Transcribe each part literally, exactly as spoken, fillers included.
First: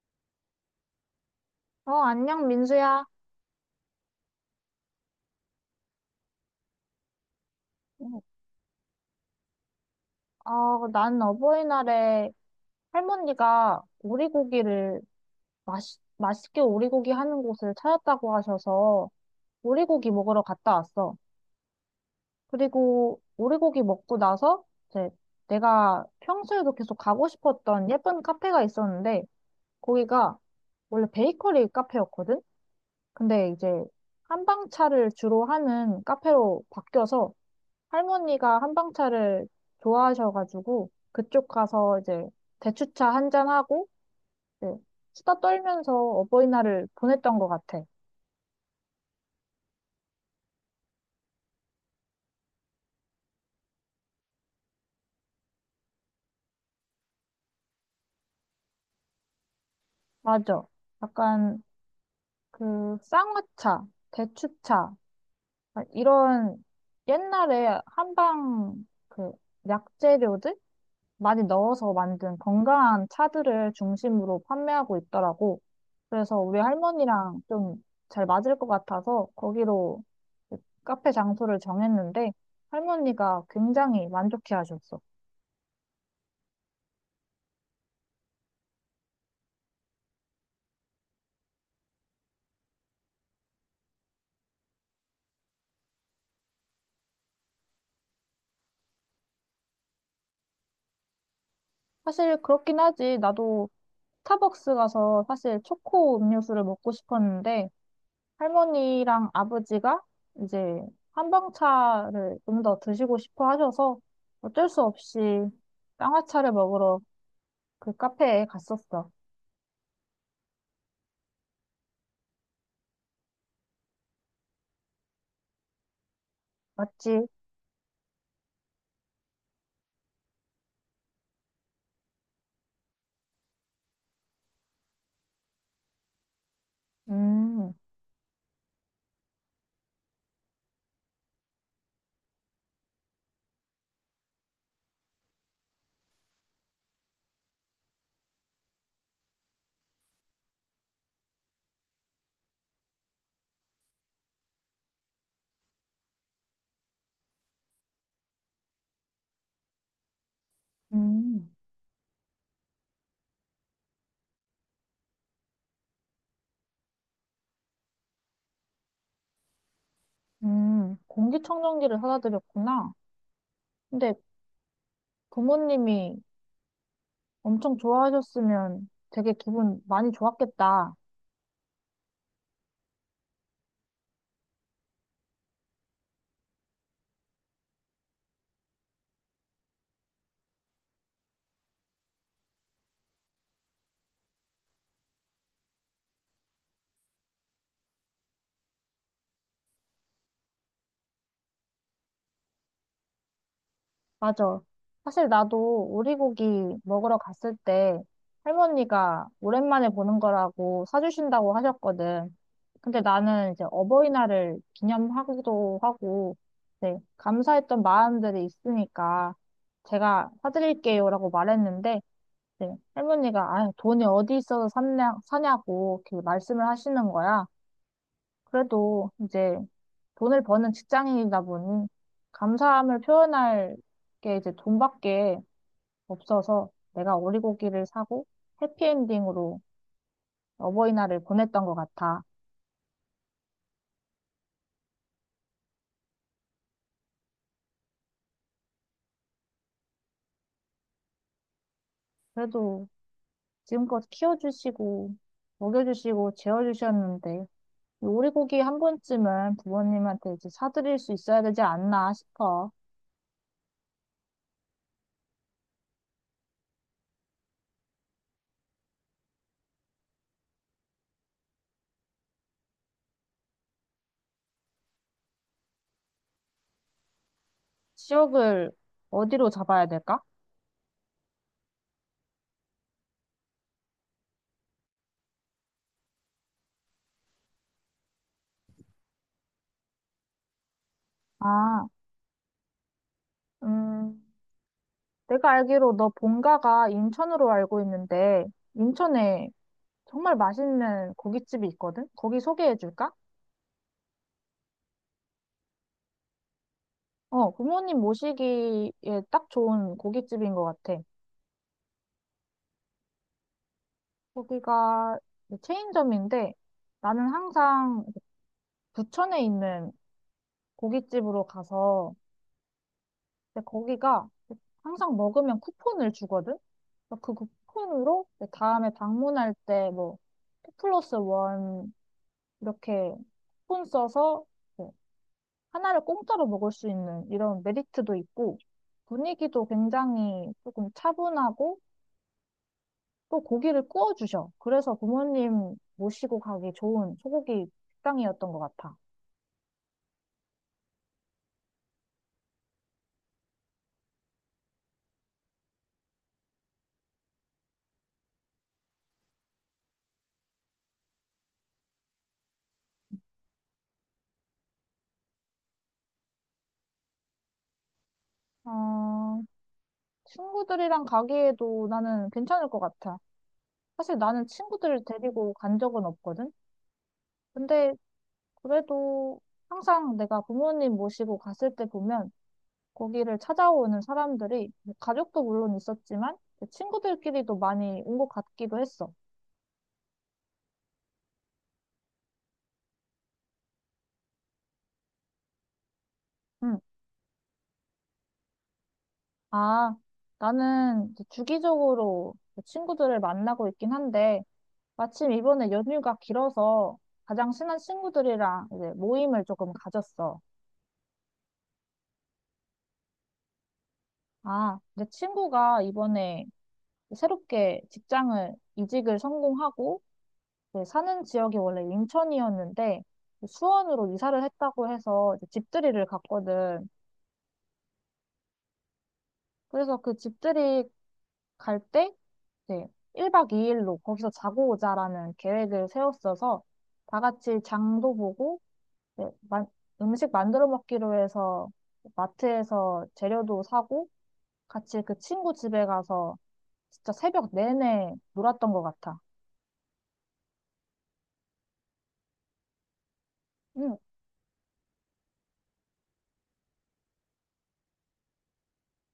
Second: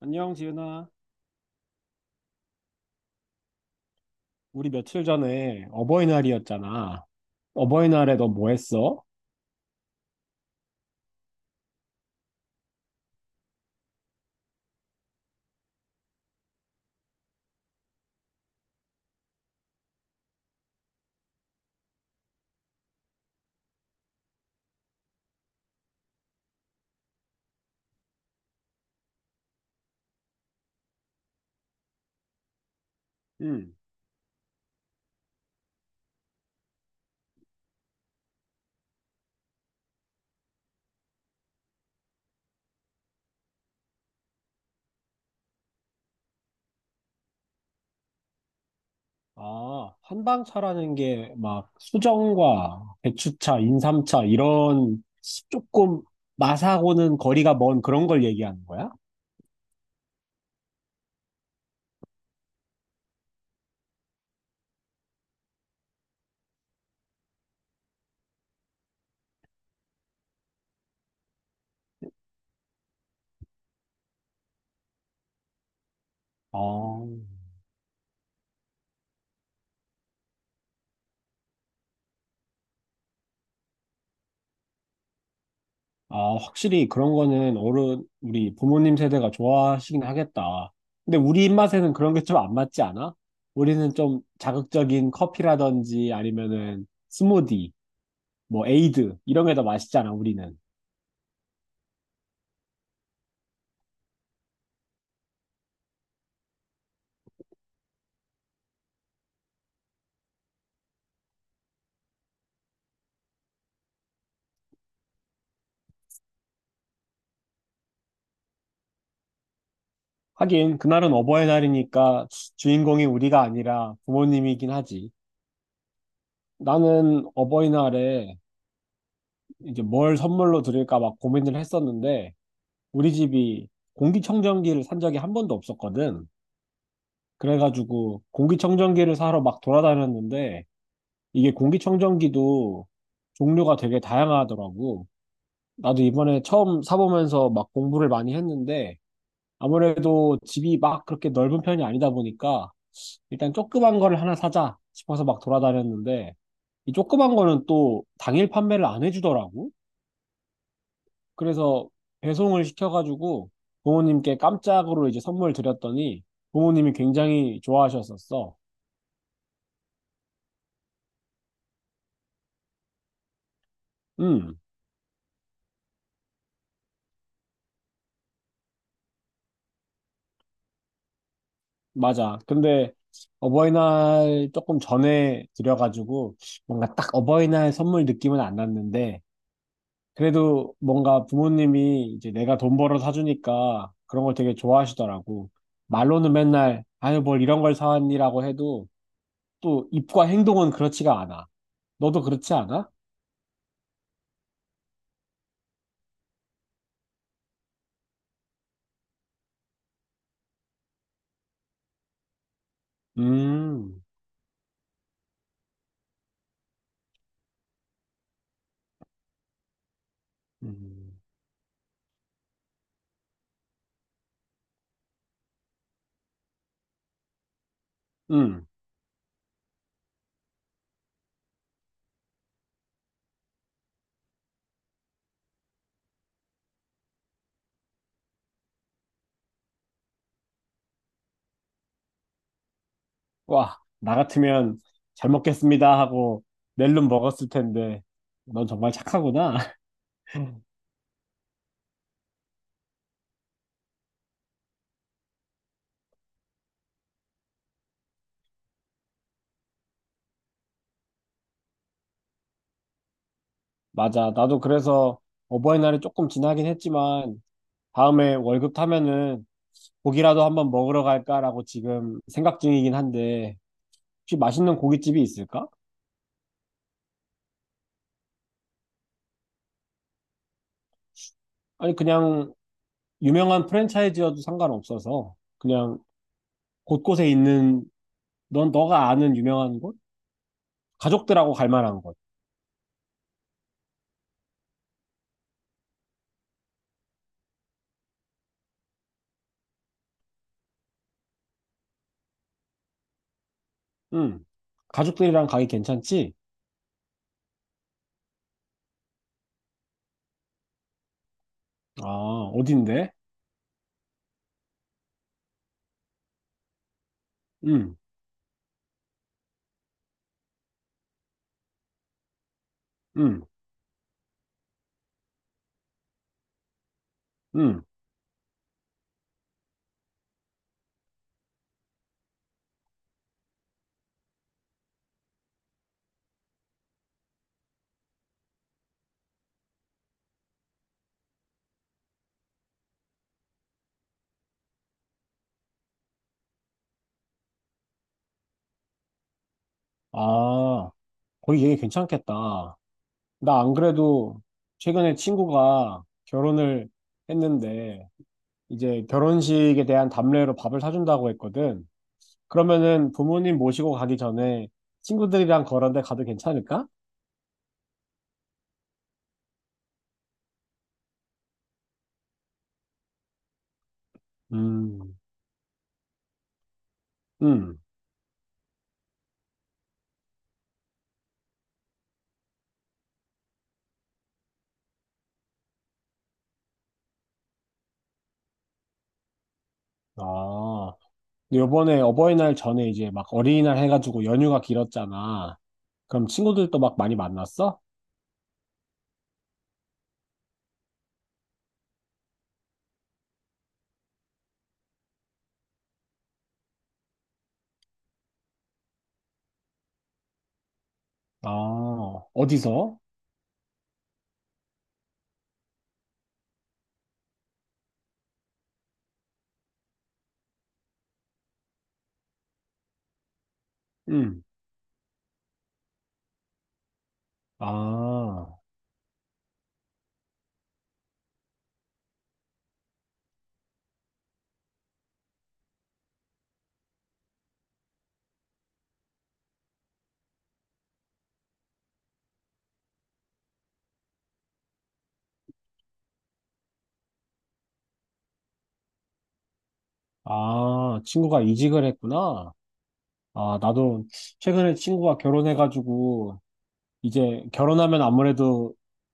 안녕, 지은아. 어, 안녕, 민수야. 우리 며칠 전에 어버이날이었잖아. 어버이날에 응. 너 뭐 했어? 어, 난 어버이날에 할머니가 오리고기를 맛있, 맛있게 오리고기 하는 곳을 찾았다고 하셔서 오리고기 먹으러 갔다 왔어. 그리고 오리고기 먹고 나서 이제 내가 평소에도 계속 가고 싶었던 예쁜 카페가 있었는데 거기가 원래 베이커리 카페였거든? 근데 이제 응. 한방차를 주로 하는 카페로 바뀌어서 할머니가 한방차를 좋아하셔가지고 그쪽 가서 이제 대추차 한잔하고 이제 수다 떨면서 어버이날을 보냈던 것 같아. 아, 한방차라는 게 막 수정과 배추차, 인삼차 이런 조금 맛하고는 거리가 먼 그런 걸 얘기하는 거야? 맞아. 약간 그 쌍화차, 대추차 아, 이런 옛날에 한방 그 약재료들 많이 넣어서 만든 건강한 차들을 중심으로 판매하고 있더라고. 그래서 아, 우리 할머니랑 좀 잘 맞을 것 같아서 거기로 카페 장소를 정했는데 할머니가 굉장히 만족해 하셨어. 아, 확실히 그런 거는 어른, 우리 부모님 세대가 좋아하시긴 하겠다. 근데 우리 입맛에는 그런 게 좀 안 맞지 않아? 우리는 좀 자극적인 커피라든지 아니면은 스무디, 뭐 에이드, 이런 게 더 맛있잖아, 우리는. 사실 그렇긴 하지. 나도 스타벅스 가서 사실 초코 음료수를 먹고 싶었는데 할머니랑 아버지가 이제 한방차를 좀 더 드시고 싶어 하셔서 어쩔 수 없이 쌍화차를 먹으러 그 카페에 갔었어. 하긴, 그날은 어버이날이니까 주인공이 우리가 아니라 부모님이긴 하지. 맞지? 나는 어버이날에 이제 뭘 선물로 드릴까 막 고민을 했었는데, 우리 집이 공기청정기를 산 적이 한 번도 없었거든. 음, 그래가지고 공기청정기를 사러 막 돌아다녔는데 이게 공기청정기도 종류가 되게 다양하더라고. 나도 이번에 처음 사보면서 막 공부를 많이 했는데 아무래도 집이 막 그렇게 넓은 편이 아니다 보니까 일단 조그만 거를 하나 사자 싶어서 막 돌아다녔는데 이 조그만 거는 또 당일 판매를 안 해주더라고. 음, 그래서 배송을 시켜가지고 부모님께 깜짝으로 이제 선물 드렸더니 부모님이 굉장히 좋아하셨었어. 음. 공기청정기를 사다 드렸구나. 근데 음. 부모님이 엄청 좋아하셨으면 되게 기분 많이 좋았겠다. 맞아. 근데 어버이날 조금 전에 드려가지고 뭔가 딱 어버이날 선물 느낌은 안 났는데 그래도 뭔가 부모님이 이제 내가 돈 벌어 사주니까 그런 걸 되게 좋아하시더라고. 말로는 맨날 아유 뭘 이런 걸 사왔니라고 해도 또 입과 행동은 그렇지가 않아. 너도 그렇지 않아? 맞아. 사실 나도 오리고기 먹으러 갔을 때 할머니가 오랜만에 보는 거라고 사주신다고 하셨거든. 근데 나는 이제 음, 어버이날을 기념하기도 하고, 네, 감사했던 마음들이 있으니까 제가 음, 사드릴게요라고 말했는데, 네, 할머니가 아, 돈이 어디 있어서 샀냐, 사냐고 이렇게 말씀을 하시는 거야. 음. 그래도 이제 돈을 버는 직장인이다 보니 감사함을 표현할 게 이제 돈밖에 없어서 내가 오리고기를 사고 해피엔딩으로 어버이날을 보냈던 것 같아. 와, 나 같으면 잘 먹겠습니다 하고 낼름 먹었을 텐데 넌 정말 착하구나. 그래도 지금껏 키워주시고 먹여주시고 재워주셨는데 이 오리고기 한 번쯤은 부모님한테 이제 사드릴 수 있어야 되지 않나 싶어. 맞아. 나도 그래서 어버이날이 조금 지나긴 했지만 다음에 월급 타면은 고기라도 한번 먹으러 갈까라고 지금 생각 중이긴 한데 혹시 맛있는 고깃집이 있을까? 지역을 어디로 잡아야 될까? 아니 그냥 유명한 프랜차이즈여도 상관없어서 그냥 곳곳에 있는 넌 너가 아는 유명한 곳? 가족들하고 갈 아, 만한 곳. 음, 내가 알기로 너 본가가 인천으로 알고 있는데, 인천에 정말 맛있는 고깃집이 있거든? 거기 소개해 줄까? 응. 가족들이랑 가기 괜찮지? 어, 부모님 모시기에 딱 좋은 고깃집인 것 같아. 아, 어딘데? 거기가 체인점인데, 나는 응, 항상 부천에 있는 고깃집으로 가서, 응, 근데 거기가 항상 먹으면 쿠폰을 주거든? 그래서 그 응. 쿠폰으로 다음에 방문할 때 뭐, 이 플러스 일 이렇게 쿠폰 써서 네, 하나를 공짜로 먹을 수 있는 이런 메리트도 있고 분위기도 굉장히 조금 차분하고 또 고기를 구워 주셔. 그래서 부모님 모시고 가기 좋은 소고기 식당이었던 것 같아. 아, 거기 얘기 괜찮겠다. 나 안 그래도 최근에 친구가 결혼을 했는데 이제 결혼식에 대한 답례로 밥을 사준다고 했거든. 그러면은 부모님 모시고 가기 전에 친구들이랑 그런 데 가도 괜찮을까? 어, 친구들이랑 가기에도 나는 괜찮을 것 같아. 사실 나는 친구들을 음, 데리고 간 적은 없거든. 음. 근데 그래도 항상 내가 부모님 모시고 갔을 때 보면 거기를 찾아오는 사람들이 가족도 물론 있었지만 친구들끼리도 많이 온 것 같기도 했어. 아, 근데 요번에 어버이날 전에 이제 막 어린이날 해가지고 연휴가 길었잖아. 그럼 친구들도 응. 막 많이 만났어? 아, 나는 이제 주기적으로 친구들을 만나고 있긴 한데 마침 이번에 연휴가 길어서 가장 친한 친구들이랑 이제 모임을 조금 가졌어. 아, 어디서? 아, 내 친구가 이번에 새롭게 직장을 이직을 성공하고 이제 사는 지역이 원래 인천이었는데 수원으로 이사를 음. 했다고 해서 이제 집들이를 갔거든. 아, 그래서 그 집들이 갈 때, 이제 일 박 이 일로 거기서 자고 오자라는 계획을 세웠어서 다 같이 장도 보고, 이제 만- 음식 만들어 먹기로 해서 마트에서 재료도 사고, 같이 그 친구 집에 가서 진짜 새벽 내내 놀았던 것 같아. 아, 친구가 이직을 했구나. 아, 응, 나도 최근에 친구가 결혼해가지고, 이제 결혼하면 아무래도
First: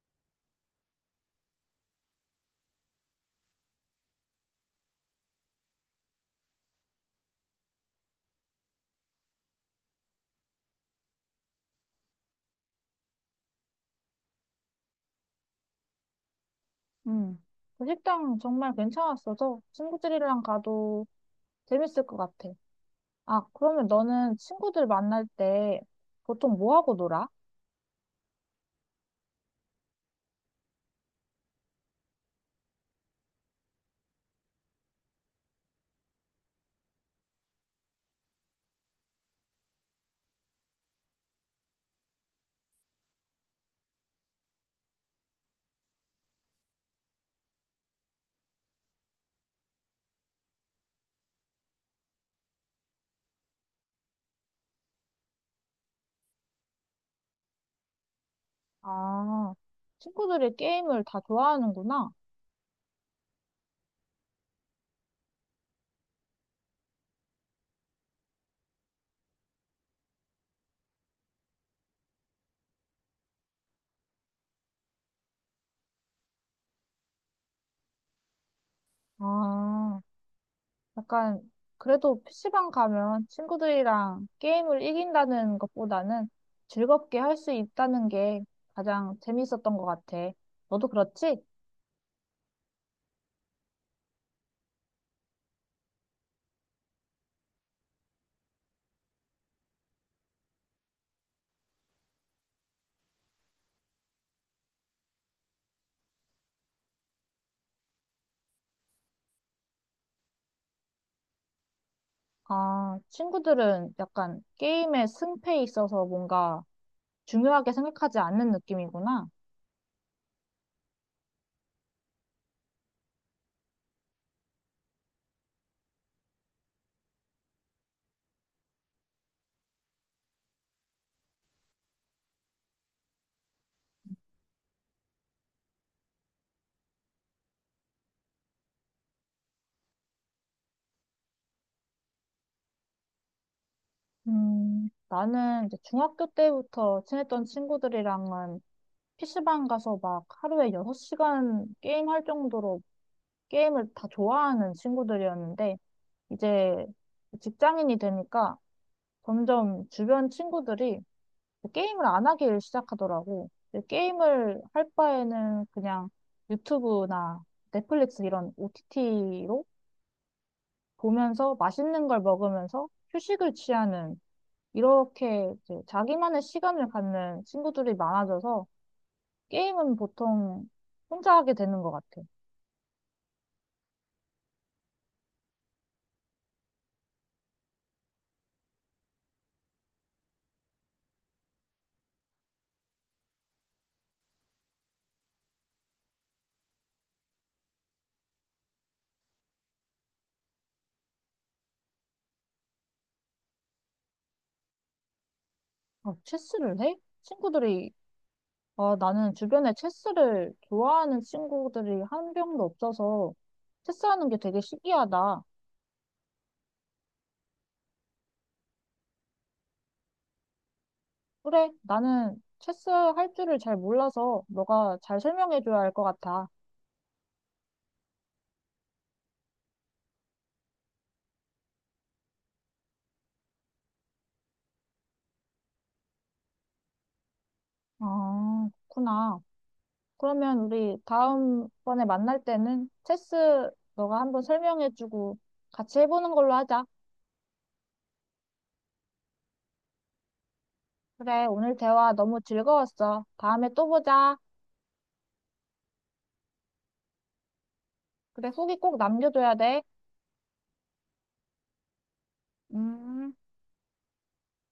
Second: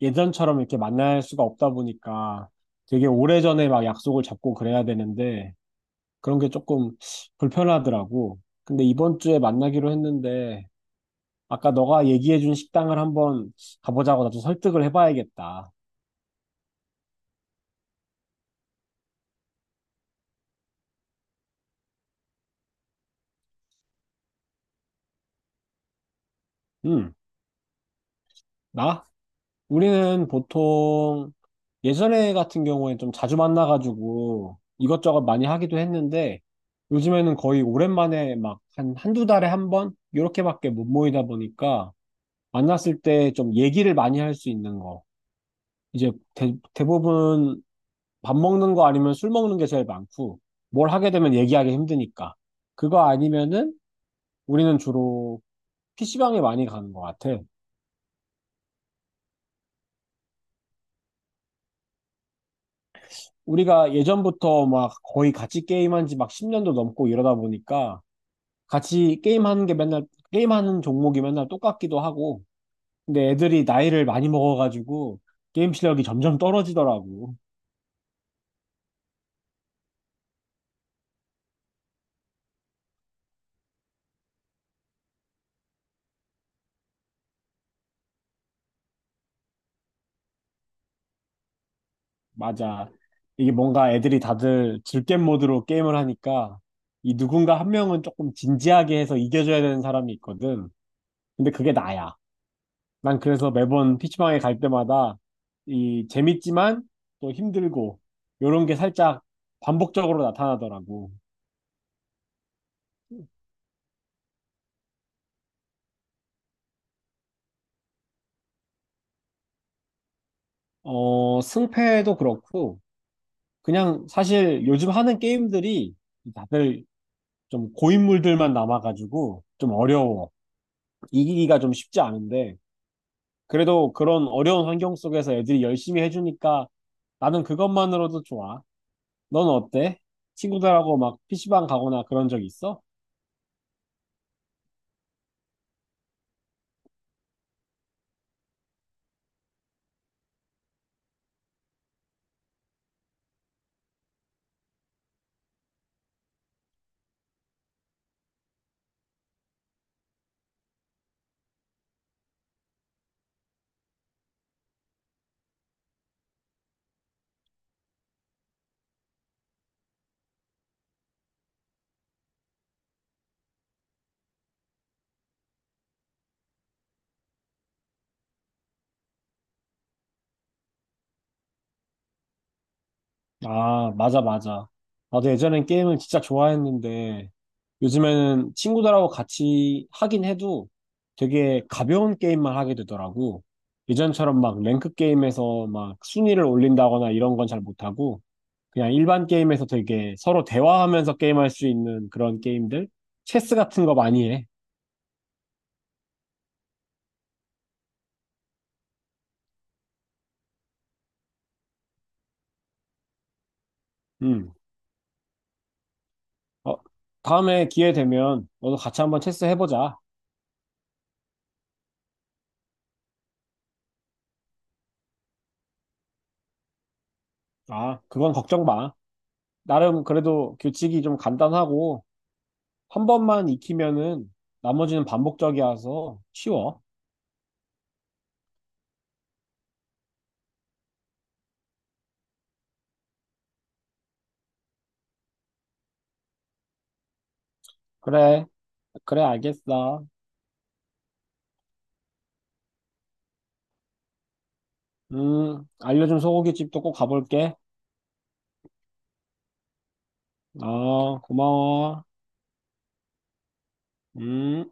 예전처럼 이렇게 만날 수가 없다 보니까 되게 오래전에 막 약속을 잡고 그래야 되는데, 그런 게 조금 불편하더라고. 근데 이번 주에 만나기로 했는데, 아까 너가 얘기해준 식당을 한번 가보자고 나도 설득을 해봐야겠다. 응. 그 식당 정말 괜찮았어서 친구들이랑 가도 재밌을 것 같아. 아, 그러면 너는 친구들 만날 때 보통 뭐 하고 음, 놀아? 나 우리는 보통 예전에 같은 경우에 좀 자주 만나가지고 이것저것 많이 하기도 했는데 요즘에는 거의 오랜만에 막 한 한두 달에 한 번? 이렇게밖에 못 모이다 보니까 만났을 때 좀 얘기를 많이 할 수 있는 거. 이제 대, 대부분 밥 먹는 거 아니면 술 먹는 게 제일 많고 뭘 하게 되면 얘기하기 힘드니까. 그거 아니면은 우리는 주로 피시방에 많이 가는 것 같아. 아, 친구들이 게임을 다 좋아하는구나. 우리가 예전부터 막 거의 같이 게임한 지 막 십 년도 넘고 이러다 보니까 같이 게임하는 게 맨날, 게임하는 종목이 맨날 똑같기도 하고. 근데 애들이 나이를 많이 먹어가지고 게임 실력이 점점 떨어지더라고. 아, 약간, 그래도 피시방 가면 친구들이랑 게임을 이긴다는 것보다는 즐겁게 할 수 있다는 게 가장 재밌었던 것 같아. 너도 그렇지? 맞아. 이게 뭔가 애들이 다들 즐겜 모드로 게임을 하니까 이 누군가 한 명은 조금 진지하게 해서 이겨줘야 되는 사람이 있거든. 근데 그게 나야. 난 그래서 매번 피시방에 갈 때마다 이 재밌지만 또 힘들고 요런 게 살짝 반복적으로 나타나더라고. 아, 친구들은 약간 게임의 승패에 있어서 뭔가 중요하게 생각하지 않는 느낌이구나. 어, 승패도 그렇고 그냥 사실 요즘 하는 게임들이 다들 좀 고인물들만 남아가지고 좀 어려워. 이기기가 좀 쉽지 않은데 그래도 그런 어려운 환경 속에서 애들이 열심히 해주니까 나는 그것만으로도 좋아. 넌 어때? 친구들하고 막 피시방 가거나 그런 적 있어? 음, 나는 이제 중학교 때부터 친했던 친구들이랑은 피시방 가서 막 하루에 여섯 시간 게임할 정도로 게임을 다 좋아하는 친구들이었는데, 이제 직장인이 되니까 점점 주변 친구들이 게임을 안 하길 시작하더라고. 근데 게임을 할 바에는 그냥 유튜브나 넷플릭스 이런 오티티로 보면서 맛있는 걸 먹으면서 휴식을 취하는 이렇게 이제 자기만의 시간을 갖는 친구들이 많아져서 게임은 보통 혼자 하게 되는 것 같아. 아, 맞아, 맞아. 나도 예전엔 게임을 진짜 좋아했는데, 요즘에는 친구들하고 같이 하긴 해도 되게 가벼운 게임만 하게 되더라고. 예전처럼 막 랭크 게임에서 막 순위를 올린다거나 이런 건 잘 못하고, 그냥 일반 게임에서 되게 서로 대화하면서 게임할 수 있는 그런 게임들? 체스 같은 거 많이 해. 아, 체스를 해? 친구들이, 아, 나는 주변에 체스를 좋아하는 친구들이 한 명도 없어서 체스하는 게 음. 되게 신기하다. 어, 다음에 기회 되면 너도 같이 한번 체스 해보자. 그래, 나는 체스 할 줄을 잘 몰라서 너가 잘 설명해줘야 할 것 같아. 아, 그건 걱정 마. 나름 그래도 규칙이 좀 간단하고, 한 번만 익히면은 나머지는 반복적이어서 쉬워. 아, 그렇구나. 그러면 우리 다음번에 만날 때는 체스 너가 한번 설명해주고 같이 해보는 걸로 하자. 그래, 그래, 알겠어. 그래, 오늘 대화 너무 즐거웠어. 다음에 또 보자. 음, 알려준 소고기집도 꼭 가볼게. 그래, 후기 꼭 남겨줘야 돼. 아, 고마워. 음. 음.